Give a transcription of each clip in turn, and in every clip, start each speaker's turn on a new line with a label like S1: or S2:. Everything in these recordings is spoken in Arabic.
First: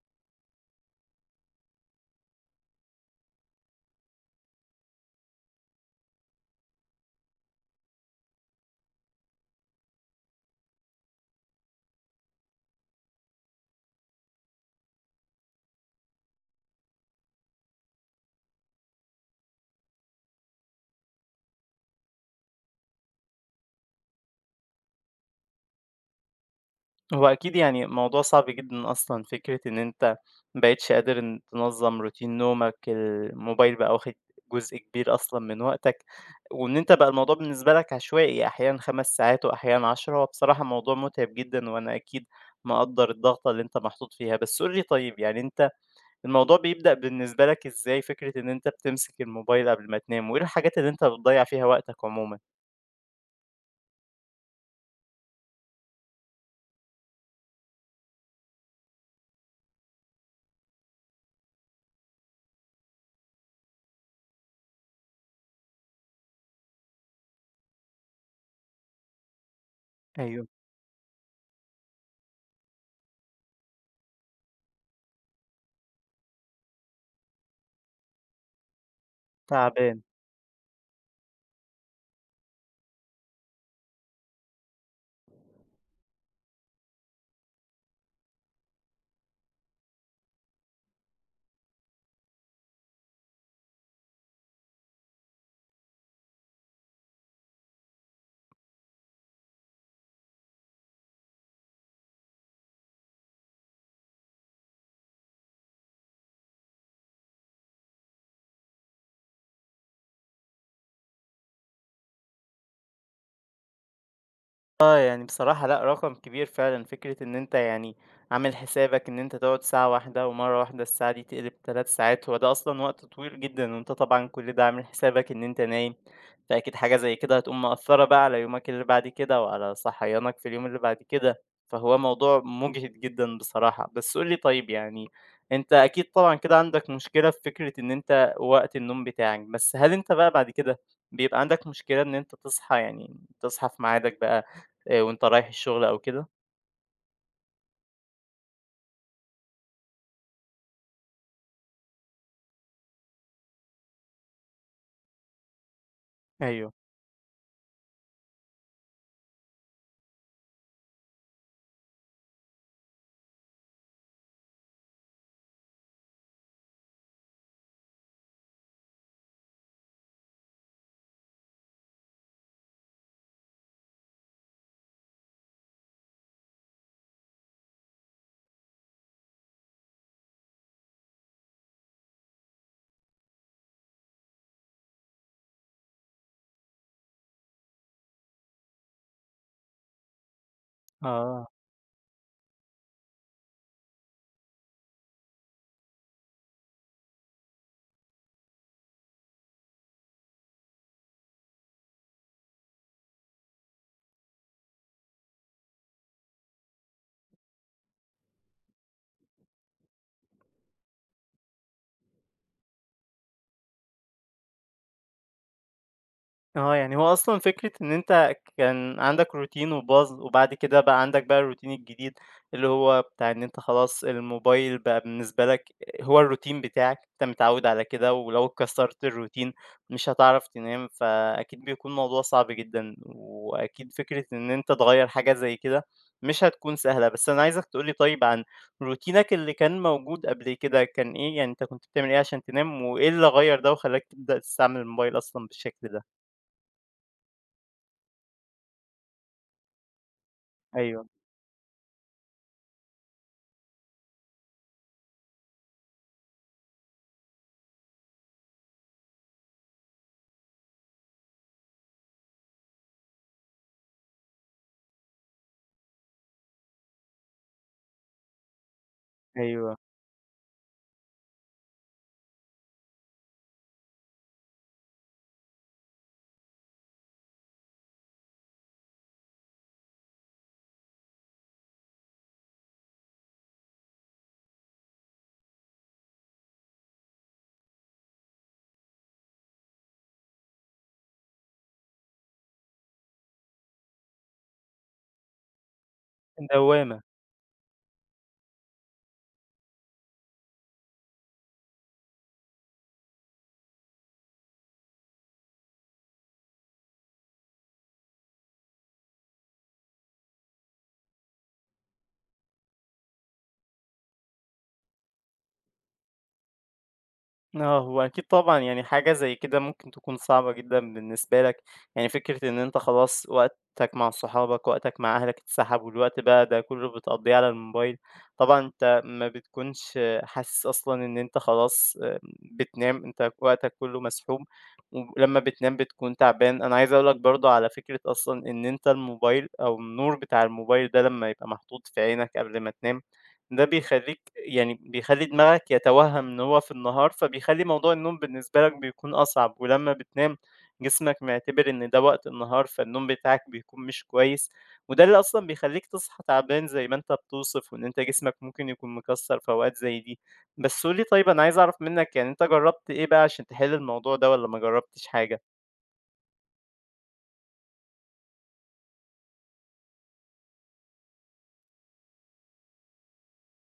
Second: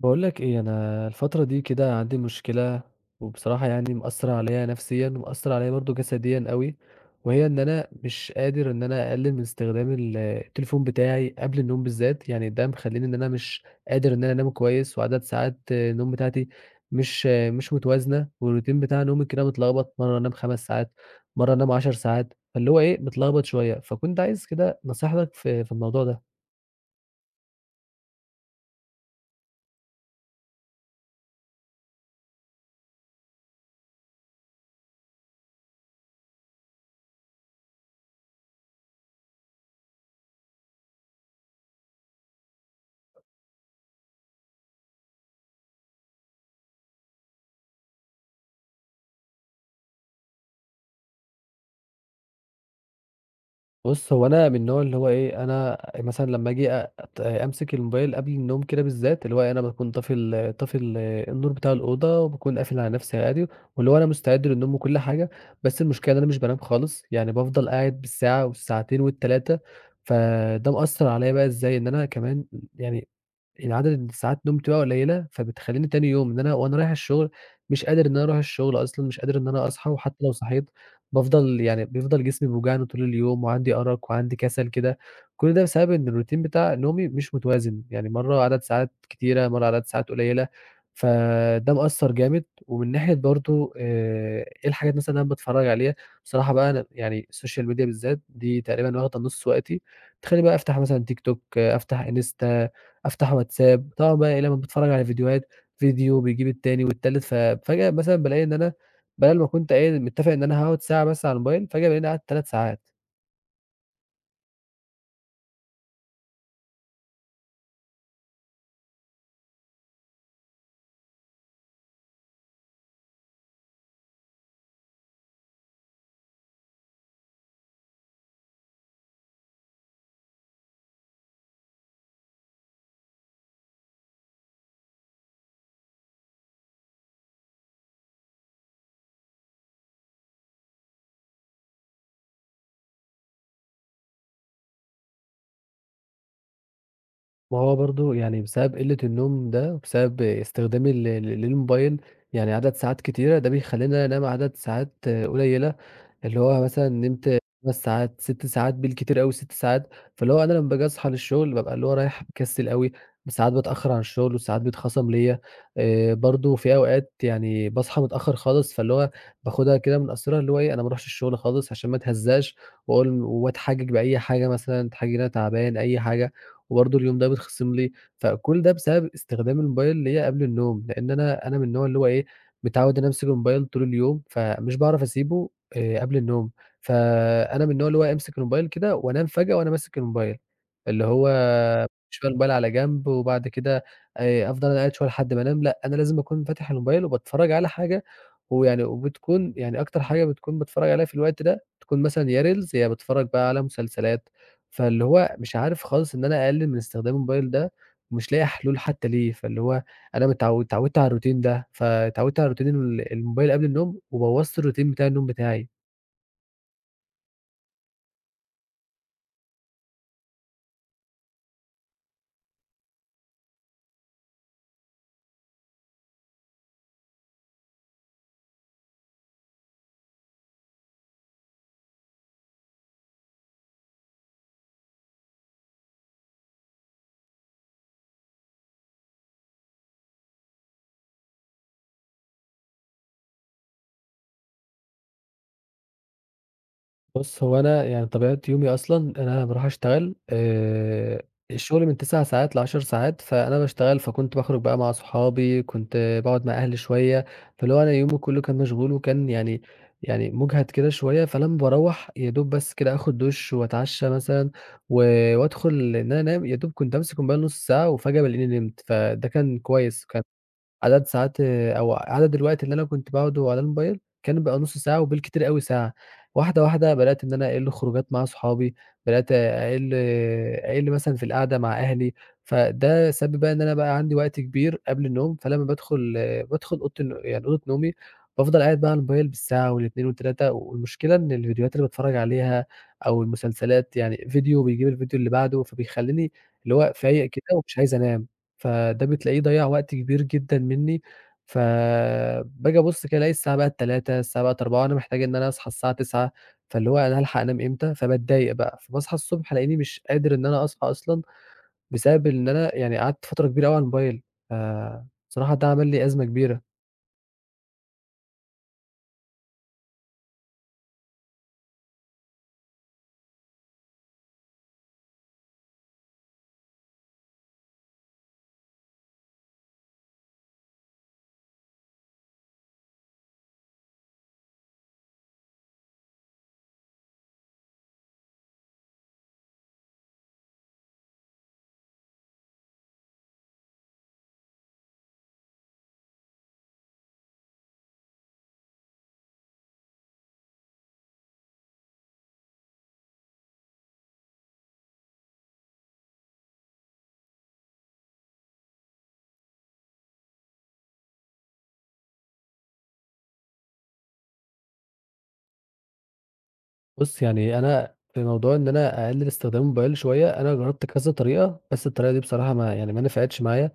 S1: باقول لك إيه، أنا الفترة دي كده عندي مشكلة، وبصراحة يعني مأثّرة عليَّ نفسيًا، ومأثّرة عليَّ برضه جسديًا أوي، وهي إن أنا مش قادر إن أنا أقلل من استخدام التليفون بتاعي قبل النوم بالذات، يعني ده مخلّيني إن أنا مش قادر إن أنا أنام كويس، وعدد ساعات النوم بتاعتي مش متوازنة، والroutine بتاع نومي كده متلخبط، مرة أنام 5 ساعات، مرة أنام 10 ساعات، فاللي هو إيه متلخبط شوية، فكنت عايز كده نصيحتك في الموضوع ده.
S2: هو أكيد يعني موضوع صعب جدًا أصلًا فكرة إن أنت ما بقيتش قادر إن تنظّم روتين نومك، الموبايل بقى واخد جزء كبير أصلًا من وقتك، وإن أنت بقى الموضوع بالنسبة لك عشوائي أحيانًا 5 ساعات وأحيانًا 10 هو بصراحة موضوع مُتعب جدًا، وأنا أكيد مقدّر الضغطة اللي أنت محطوط فيها. بس قُل لي طيب يعني أنت الموضوع بيبدأ بالنسبة لك إزاي فكرة إن أنت بتمسك الموبايل قبل ما تنام، وإيه الحاجات اللي أنت بتضيّع فيها وقتك عمومًا؟
S1: بُص، هو أنا من النوع اللي هو إيه، أنا مثلًا لمّا آجي أ أت أمسك الموبايل قبل النوم كده بالذات، اللي هو أنا باكون طافي ال النور بتاع الأوضة وباكون قافل على نفسي عادي، واللي هو أنا مستعد للنوم وكل حاجة، بس المشكلة إن أنا مش بانام خالص، يعني بافضل قاعد بالساعة والساعتين وال3،
S2: أيوه،
S1: فده مأثّر عليّا بقى إزاي، إن أنا كمان يعني العدد اللي ساعات نومتي بقى قليلة، فبتخلّيني تاني يوم إن أنا وأنا رايح الشغل مش قادر إن أنا أروح الشغل أصلًا، مش قادر إن أنا أصحى،
S2: تعبان.
S1: وحتى لو صحيت بافضل يعني بيفضل جسمي بيوجعني طول اليوم، وعندي أرق وعندي كسل كده، كل ده بسبب إن الروتين بتاع نومي مش متوازن، يعني مرّة عدد ساعات كتيرة، مرّة عدد ساعات قليلة، فده مأثّر جامد. ومن ناحية برضه إيه الحاجات مثلًا اللي أنا باتفرّج عليها، بصراحة بقى أنا يعني السوشيال ميديا بالذات دي تقريبًا واخدة نُص وقتي، تخلّيني بقى أفتح مثلًا تيك توك، آه، أفتح إنستا أفتح واتساب، طبعًا بقى إيه لمّا باتفرّج على فيديوهات، فيديو بيجيب التاني والتالت، ففجأة مثلًا بالاقي إن أنا بدل ما كنت قايل متّفق إن أنا هاقعد ساعة بس على الموبايل، فجأة بالاقيني قعدت 3 ساعات.
S2: آه، يعني بصراحة لأ، رقم كبير فعلًا، فكرة إن أنت يعني عامل حسابك إن أنت تقعد ساعة واحدة ومرّة واحدة الساعة دي تقلب 3 ساعات، هو ده أصلًا وقت طويل جدًا، وأنت طبعًا كل ده عامل حسابك إن أنت نايم، فأكيد حاجة زي كده هتقوم مأثّرة بقى على يومك اللي بعد كده وعلى صحيانك في اليوم اللي بعد كده، فهو موضوع مُجهِد جدًا بصراحة. بس قُل لي طيب يعني أنت أكيد طبعًا كده عندك مشكلة في فكرة إن أنت وقت النوم بتاعك، بس هل أنت بقى بعد كده بيبقى عندك مشكلة إن أنت تصحى يعني تصحى في ميعادك بقى وأنت رايح الشغل أو كده؟
S1: وهو برضه يعني بسبب قلة النوم ده، وبسبب استخدامي للموبايل يعني عدد ساعات كتيرة، ده بيخلّيني أنام عدد ساعات قليلة. اللي هو
S2: أيوه،
S1: مثلًا نمت 5 ساعات، 6 ساعات بالكتير أوي 6 ساعات، فاللي هو أنا لمّا باجي أصحى للشغل بابقى اللي هو رايح مكسل أوي، ساعات باتأخّر عن الشغل وساعات بيتخصم ليّا، برضه في أوقات يعني باصحى متأخّر خالص، فاللي هو باخدها كده من قصرها اللي هو إيه، أنا ما أروحش الشغل خالص عشان ما اتهزّقش وأقول وأتحجج بأي حاجة مثلًا، أتحجج إن أنا تعبان أي حاجة، وبرضه اليوم ده بيتخصم لي، فكل ده بسبب استخدام الموبايل ليّا قبل النوم، لإن أنا من النوع اللي هو إيه، متعوّد إن أنا أمسك الموبايل طول اليوم، فمش باعرف أسيبه قبل النوم، فأنا من النوع اللي هو أمسك الموبايل كده وأنام فجأة وأنا ماسك الموبايل، اللي هو
S2: آه.
S1: شوية الموبايل على جنب وبعد كده أفضل أنا قاعد شوية لحد ما أنام، لأ، أنا لازم أكون فاتح الموبايل وباتفرّج على حاجة ويعني وبتكون يعني أكتر حاجة بتكون باتفرّج عليها في الوقت ده، تكون مثلًا يا reels يا باتفرّج بقى على مسلسلات، فاللي هو مش عارف خالص إن أنا أقلِّل من استخدام الموبايل ده ومش لاقي حلول حتى ليه، فاللي هو أنا اتعوّدت على الروتين ده، فاتعوّدت على روتين الموبايل قبل النوم وبوّظت الروتين بتاع النوم بتاعي.
S2: آه، يعني هو أصلًا فكرة إن أنت كان عندك روتين وباظ، وبعد كده بقى عندك بقى الروتين الجديد اللي هو بتاع إن أنت خلاص الموبايل بقى بالنسبة لك هو الروتين بتاعك، أنت متعود على كده ولو كسرت الروتين مش هتعرف تنام، فأكيد بيكون موضوع صعب جدًا، وأكيد فكرة إن أنت تغيّر حاجة زي كده مش هتكون سهلة. بس أنا عايزك تقول لي طيب عن روتينك اللي كان موجود قبل كده كان إيه؟ يعني أنت كنت بتعمل إيه عشان تنام، وإيه اللي غيّر ده وخلّاك تبدأ تستعمل الموبايل أصلًا بالشكل ده؟
S1: بُص، هو أنا يعني طبيعة يومي أصلًا إن أنا باروح أشتغل
S2: أيوه،
S1: آآ، الشغل من 9 ساعات لـ10 ساعات، فأنا باشتغل فكنت باخرج بقى مع صحابي، كنت باقعد مع أهلي شوية، فاللي هو أنا يومي كله كان مشغول وكان يعني يعني مُجهد كده شوية، فلمّا باروّح يا دوب بس كده آخد دُش وأتعشى مثلًا و وأدخل إن أنا أنام، يا دوب كنت أمسك الموبايل نُص ساعة وفجأة بالاقيني نمت، فده كان
S2: أيوه،
S1: كويس. عدد ساعات أو عدد الوقت اللي أنا كنت باقعده على الموبايل، كان بقى نُص ساعة وبالكتير أوي ساعة، واحدة، واحدة بدأت إن أنا أقِل خروجات مع صحابي، بدأت أقِل مثلًا في القعدة مع أهلي، فده سبب بقى إن أنا بقى عندي وقت كبير قبل النوم، فلمّا بادخل بادخل أوضة الن يعني أوضة نومي، بافضل قاعد بقى على الموبايل بالساعة وال2 وال3 والمشكلة إن الفيديوهات اللي باتفرّج عليها أو المسلسلات يعني فيديو بيجيب الفيديو اللي بعده، فبيخلّيني اللي هو
S2: دوّامة.
S1: فايق كده ومش عايز أنام. فده بتلاقيه ضيّع وقت كبير جدًا منّي، فباجي أبُص كده ألاقي الساعة بقت 15:00، الساعة بقت 16:00 وأنا محتاج إن أنا أصحى الساعة 09:00 فاللي هو أنا هالحق أنام إمتى؟ فباتضايق بقى، فباصحى الصبح ألاقيني مش قادر إن أنا أصحى أصلًا، بسبب إن أنا يعني قعدت فترة كبيرة أوي على الموبايل، فبصراحة ده عمل لي أزمة كبيرة.
S2: آه، هو أكيد طبعًا يعني حاجة زي كده ممكن تكون صعبة جدًا بالنسبة لك، يعني فكرة إن أنت خلاص وقتك مع صحابك، وقتك مع أهلك اتسحب، والوقت بقى ده كلّه بتقضّيه على الموبايل، طبعًا أنت ما بتكونش حاسس أصلًا إن أنت خلاص بتنام، أنت وقتك كلّه مسحوب، ولمّا بتنام بتكون تعبان. أنا عايز أقول لك برضه على فكرة أصلًا إن أنت الموبايل أو النور بتاع الموبايل ده لمّا يبقى محطوط في عينك قبل ما تنام ده بيخلّيك يعني بيخلّي دماغك يتوهَّم إن هو في النهار، فبيخلّي موضوع النوم بالنسبة لك بيكون أصعب، ولمّا بتنام جسمك معتبر إن ده وقت النهار، فالنوم بتاعك بيكون مش كويس، وده اللي أصلًا بيخلّيك تصحى تعبان زي ما أنت بتوصف، وإن أنت جسمك ممكن يكون مكسّر في أوقات زي دي. بس قُل لي طيب أنا عايز أعرف منّك يعني أنت جرّبت إيه بقى عشان تحل الموضوع ده والّا ما جرّبتش حاجة؟
S1: بُص، يعني أنا في موضوع إن أنا أقلل استخدام الموبايل شوية، أنا جرّبت كذا طريقة، بس الطريقة دي بصراحة ما يعني ما نفعتش معايا.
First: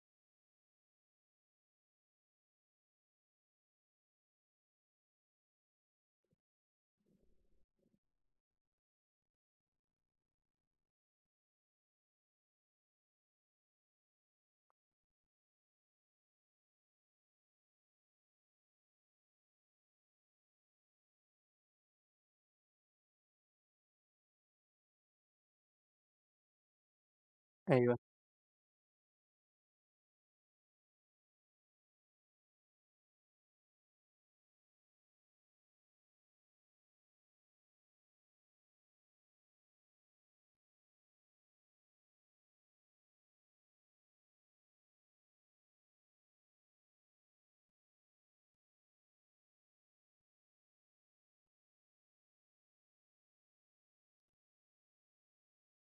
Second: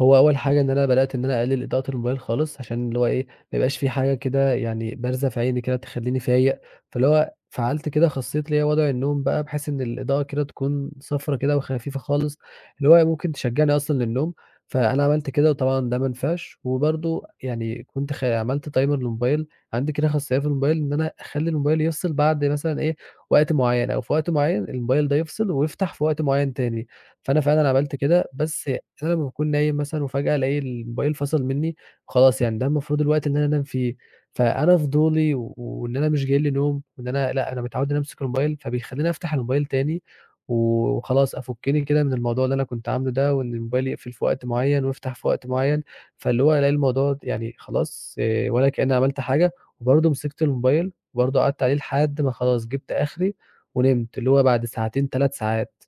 S1: هو أول حاجة إن أنا بدأت إن أنا أقلل إضاءة الموبايل خالص، عشان اللي هو إيه، ما يبقاش في حاجة كده يعني بارزة في عيني كده تخلّيني فايق، فاللي هو فعّلت كده خاصية اللي هي وضع النوم بقى، بحيث إن الإضاءة كده تكون صفرا كده وخفيفة خالص، اللي هو ممكن تشجّعني أصلًا للنوم، فأنا عملت كده وطبعًا ده ما نفعش، وبرضه يعني كنت عملت timer للموبايل، عندي كده خاصية في الموبايل إن أنا أخلّي الموبايل يفصل بعد مثلًا إيه، وقت معيّن أو في وقت معيّن الموبايل ده يفصل ويفتح في وقت معيّن تاني. فأنا فعلًا عملت
S2: أيوه.
S1: كده، بس أنا لمّا باكون نايم مثلًا وفجأة ألاقي الموبايل فصل منّي، خلاص يعني ده المفروض الوقت اللي أنا أنام فيه، فأنا فضولي وإن أنا مش جاي لي نوم، وإن أنا لأ، أنا متعوّد إن أنا أمسك الموبايل، فبيخلّيني أفتح الموبايل تاني وخلاص أفُكِّني كده من الموضوع اللي أنا كنت عامله ده، وإن الموبايل يقفل في وقت معيّن ويفتح في وقت معيّن، فاللي هو ألاقي الموضوع يعني خلاص ولا كإنّي عملت حاجة، وبرضه مسكت الموبايل وبرضه قعدت عليه لحد ما خلاص جِبت آخري ونمت، اللي هو بعد ساعتين، 3 ساعات.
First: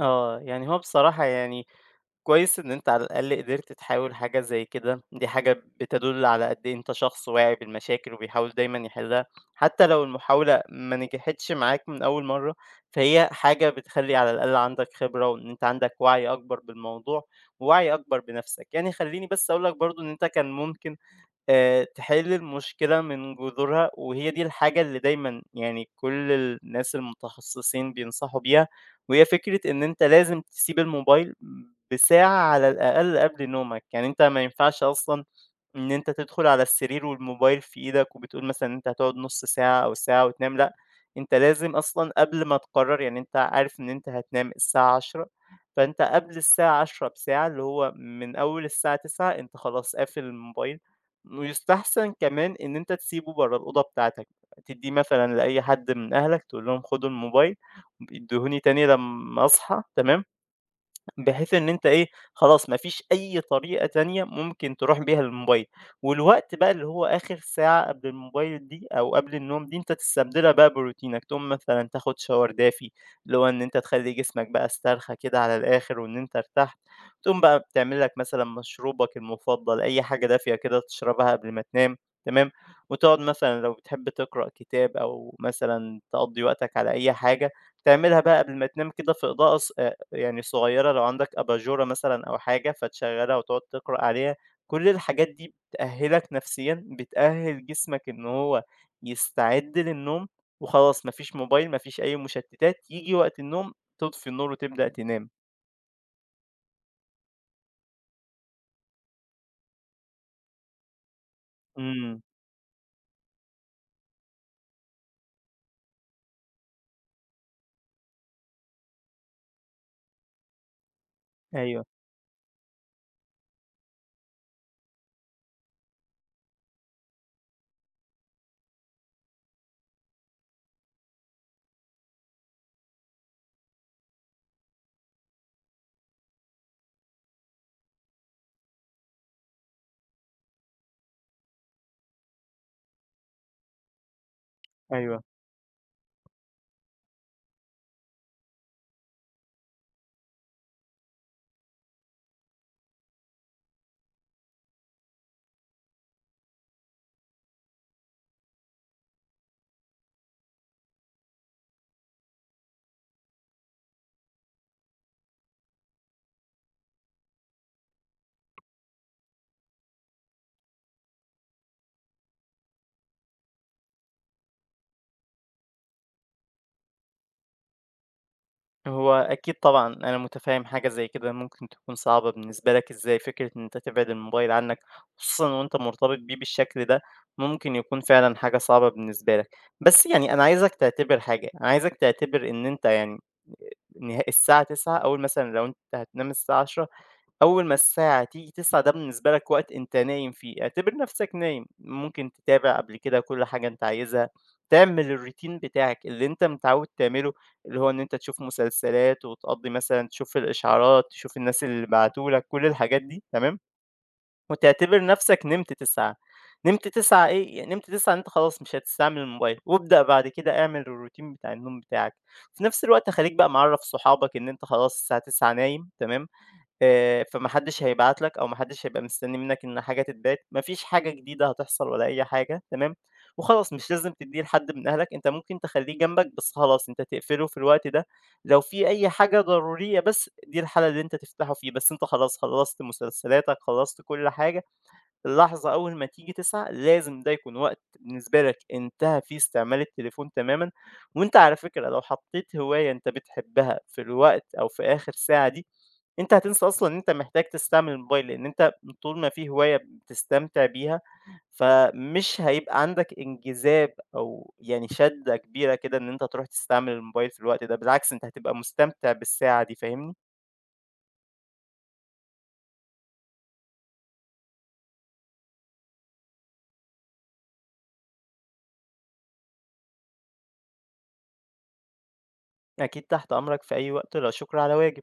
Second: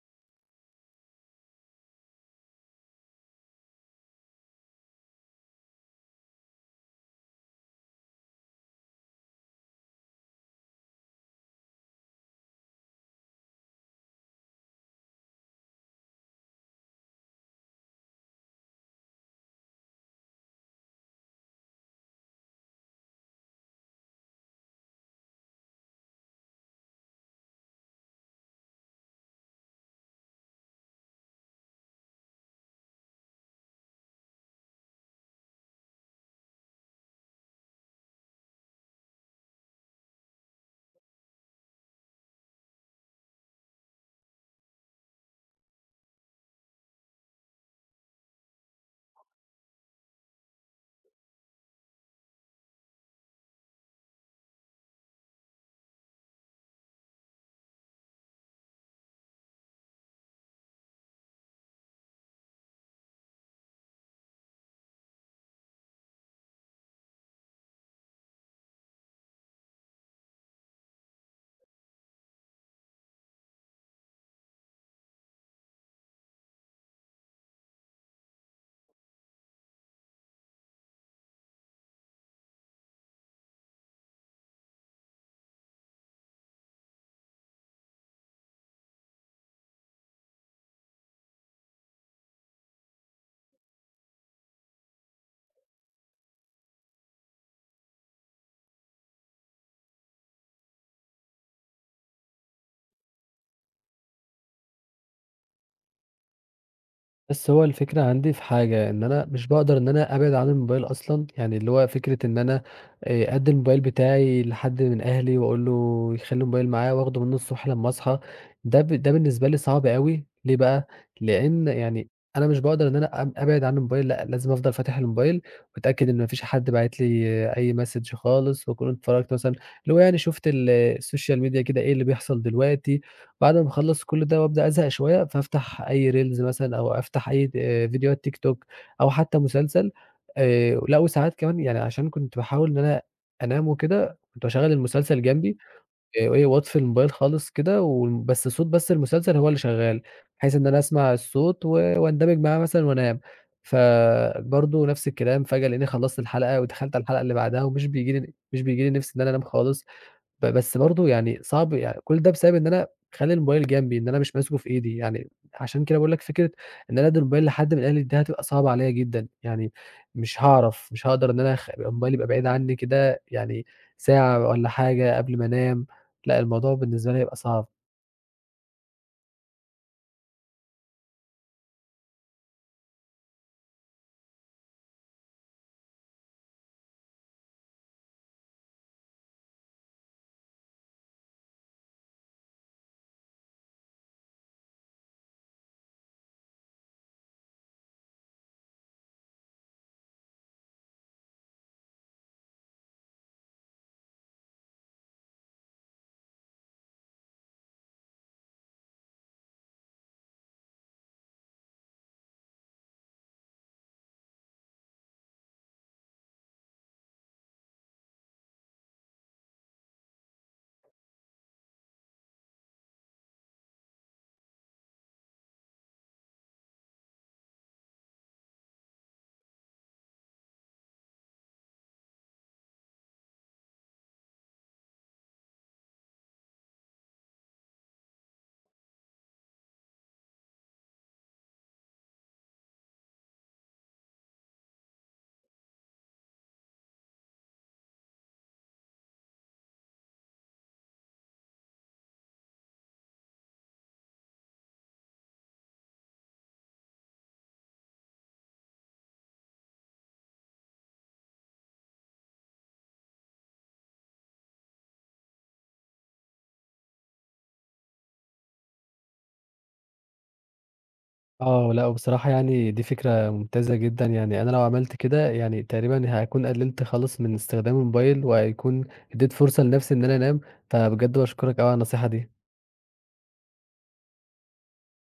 S2: آه، يعني هو بصراحة يعني كويس إن أنت على الأقل قدرت تحاول حاجة زي كده، دي حاجة بتدل على قد إيه أنت شخص واعي بالمشاكل وبيحاول دايمًا يحلها، حتى لو المحاولة ما نجحتش معاك من أول مرة، فهي حاجة بتخلّي على الأقل عندك خبرة وإن أنت عندك وعي أكبر بالموضوع، ووعي أكبر بنفسك. يعني خلّيني بس أقول لك برضه إن أنت كان ممكن تحل المشكلة من جذورها، وهي دي الحاجة اللي دايمًا يعني كل الناس المتخصصين بينصحوا بيها، وهي فكرة إن أنت لازم تسيب الموبايل بساعة على الأقل قبل نومك، يعني أنت ما ينفعش أصلًا إن أنت تدخل على السرير والموبايل في إيدك وبتقول مثلًا إن أنت هتقعد نُص ساعة أو ساعة وتنام، لأ، أنت لازم أصلًا قبل ما تقرر يعني أنت عارف إن أنت هتنام الساعة 22:00 فأنت قبل الساعة 22:00 بساعة، اللي هو من أول الساعة 21:00 أنت خلاص قافل الموبايل، ويستحسن كمان إن أنت تسيبه برّه الأوضة بتاعتك، تدّيه مثلًا لأي حد من أهلك تقول لهم خدوا الموبايل ادّوهوني تاني لمّا أصحى، تمام؟ بحيث إن أنت إيه، خلاص ما فيش أي طريقة تانية ممكن تروح بيها للموبايل، والوقت بقى اللي هو آخر ساعة قبل الموبايل دي أو قبل النوم دي أنت تستبدلها بقى بروتينك، تقوم مثلًا تاخد shower دافي، اللي هو إن أنت تخلّي جسمك بقى استرخى كده على الآخر وإن أنت ارتحت، تقوم بقى بتعمل لك مثلًا مشروبك المفضل، أي حاجة دافية كده تشربها قبل ما تنام، تمام، وتقعد مثلًا لو بتحب تقرأ كتاب أو مثلًا تقضّي وقتك على أي حاجة، تعملها بقى قبل ما تنام كده في إضاءة يعني صغيرة لو عندك أباجورة مثلًا أو حاجة فتشغّلها وتقعد تقرأ عليها، كل الحاجات دي بتأهّلك نفسيًا، بتأهّل جسمك إن هو يستعد للنوم، وخلاص ما فيش موبايل، ما فيش أي مشتتات، ييجي وقت النوم تطفي النور وتبدأ تنام.
S1: بس هو الفكرة عندي في حاجة، إن أنا مش باقدر إن أنا أبعد عن الموبايل أصلًا، يعني اللي هو فكرة
S2: إمم،
S1: إن أنا أدّي الموبايل بتاعي لحد من أهلي وأقول له يخلّي الموبايل معاه وآخده منه الصبح لمّا أصحى، ده بالنسبة لي صعب أوي، ليه بقى؟ لإن
S2: أيوه،
S1: يعني أنا مش باقدر إن أنا أبعد عن الموبايل، لأ لازم أفضل فاتح الموبايل وأتأكد إن ما فيش حد باعت لي آه، أي message خالص، وأكون اتفرّجت مثلًا اللي هو يعني شُفت السوشيال ميديا كده إيه اللي بيحصل دلوقتي. بعد ما أخلّص كل ده وأبدأ أزهق شوية، فافتح أي reels مثلًا أو أفتح أي فيديوهات تيك توك أو حتى مسلسل لأ وساعات كمان يعني عشان كنت باحاول إن أنا أنام وكده، كنت باشغّل
S2: أيوه.
S1: المسلسل جنبي وإيه وأطفي الموبايل خالص كده وم بس صوت بس المسلسل هو اللي شغّال، بحيث إن أنا أسمع الصوت واندمج معاه مثلًا وأنام. فبرضه نفس الكلام، فجأة لقيتني خلّصت الحلقة ودخلت على الحلقة اللي بعدها ومش بييجي لي مش بييجي لي نِفْس إن أنا أنام خالص. بس برضه يعني صعب يعني كل ده بسبب إن أنا خالي الموبايل جنبي، إن أنا مش ماسكه في إيدي، يعني عشان كده باقول لك فكرة إن أنا أدّي الموبايل لحد من أهلي دي هتبقى صعبة عليّا جدًا، يعني مش هاعرف، مش هاقدر إن أنا يبقى الموبايل يبقى بعيد عني كده يعني ساعة والّا حاجة قبل ما أنام، لأ الموضوع بالنسبة لي هيبقى صعب.
S2: هو أكيد طبعًا أنا متفهم حاجة زي كده ممكن تكون صعبة بالنسبة لك إزاي فكرة إن أنت تبعد الموبايل عنك، خصوصًا وأنت مرتبط بيه بالشكل ده، ممكن يكون فعلًا حاجة صعبة بالنسبة لك. بس يعني أنا عايزك تعتبر حاجة، أنا عايزك تعتبر إن أنت يعني الساعة 21:00 أول مثلًا لو أنت هتنام الساعة 22:00 أول ما الساعة تيجي 21:00 ده بالنسبة لك وقت أنت نايم فيه، اعتبر نفْسك نايم، ممكن تتابع قبل كده كل حاجة أنت عايزها، تعمل الروتين بتاعك اللي أنت متعوّد تعمله، اللي هو إن أنت تشوف مسلسلات وتقضّي مثلًا تشوف الإشعارات، تشوف الناس اللي بعتوا لك، كل الحاجات دي تمام، وتعتبر نفْسك نمت 21:00 نمت 21:00 إيه، يعني نمت 21:00 إن أنت خلاص مش هتستعمل الموبايل، وابدأ بعد كده اعمل الروتين بتاع النوم بتاعك، في نفْس الوقت خلّيك بقى معرّف صحابك إن أنت خلاص الساعة 21:00 نايم تمام، فما حدش هيبعت لك أو ما حدش هيبقى مستني منك إن حاجة تتبعت، ما فيش حاجة جديدة هتحصل ولا أي حاجة، تمام، وخلاص مش لازم تدّيه لحد من أهلك، أنت ممكن تخلّيه جنبك بس خلاص أنت تقفله في الوقت ده، لو في أي حاجة ضرورية بس دي الحالة اللي أنت تفتحه فيه، بس أنت خلاص خلّصت مسلسلاتك، خلّصت كل حاجة اللحظة أول ما تيجي تسعة لازم ده يكون وقت بالنسبة لك انتهى فيه استعمال التليفون تمامًا، وأنت على فكرة لو حطيت هواية أنت بتحبها في الوقت أو في آخر ساعة دي، أنت هتنسى أصلًا إن أنت محتاج تستعمل الموبايل، لأن أنت طول ما في هواية بتستمتع بيها، فمش هيبقى عندك انجذاب أو يعني شدة كبيرة كده إن أنت تروح تستعمل الموبايل في الوقت ده، بالعكس أنت هتبقى مستمتع بالساعة دي، فاهمني؟
S1: آه، لأ وبصراحة يعني دي فكرة ممتازة جدًا، يعني أنا لو عملت كده يعني تقريبًا هاكون قللت خالص من استخدام الموبايل، وهيكون ادّيت فرصة لنفسي إن أنا أنام، فبجد باشكرك أوي على النصيحة دي.
S2: أكيد تحت أمرك في أي وقت، لا شكر على واجب.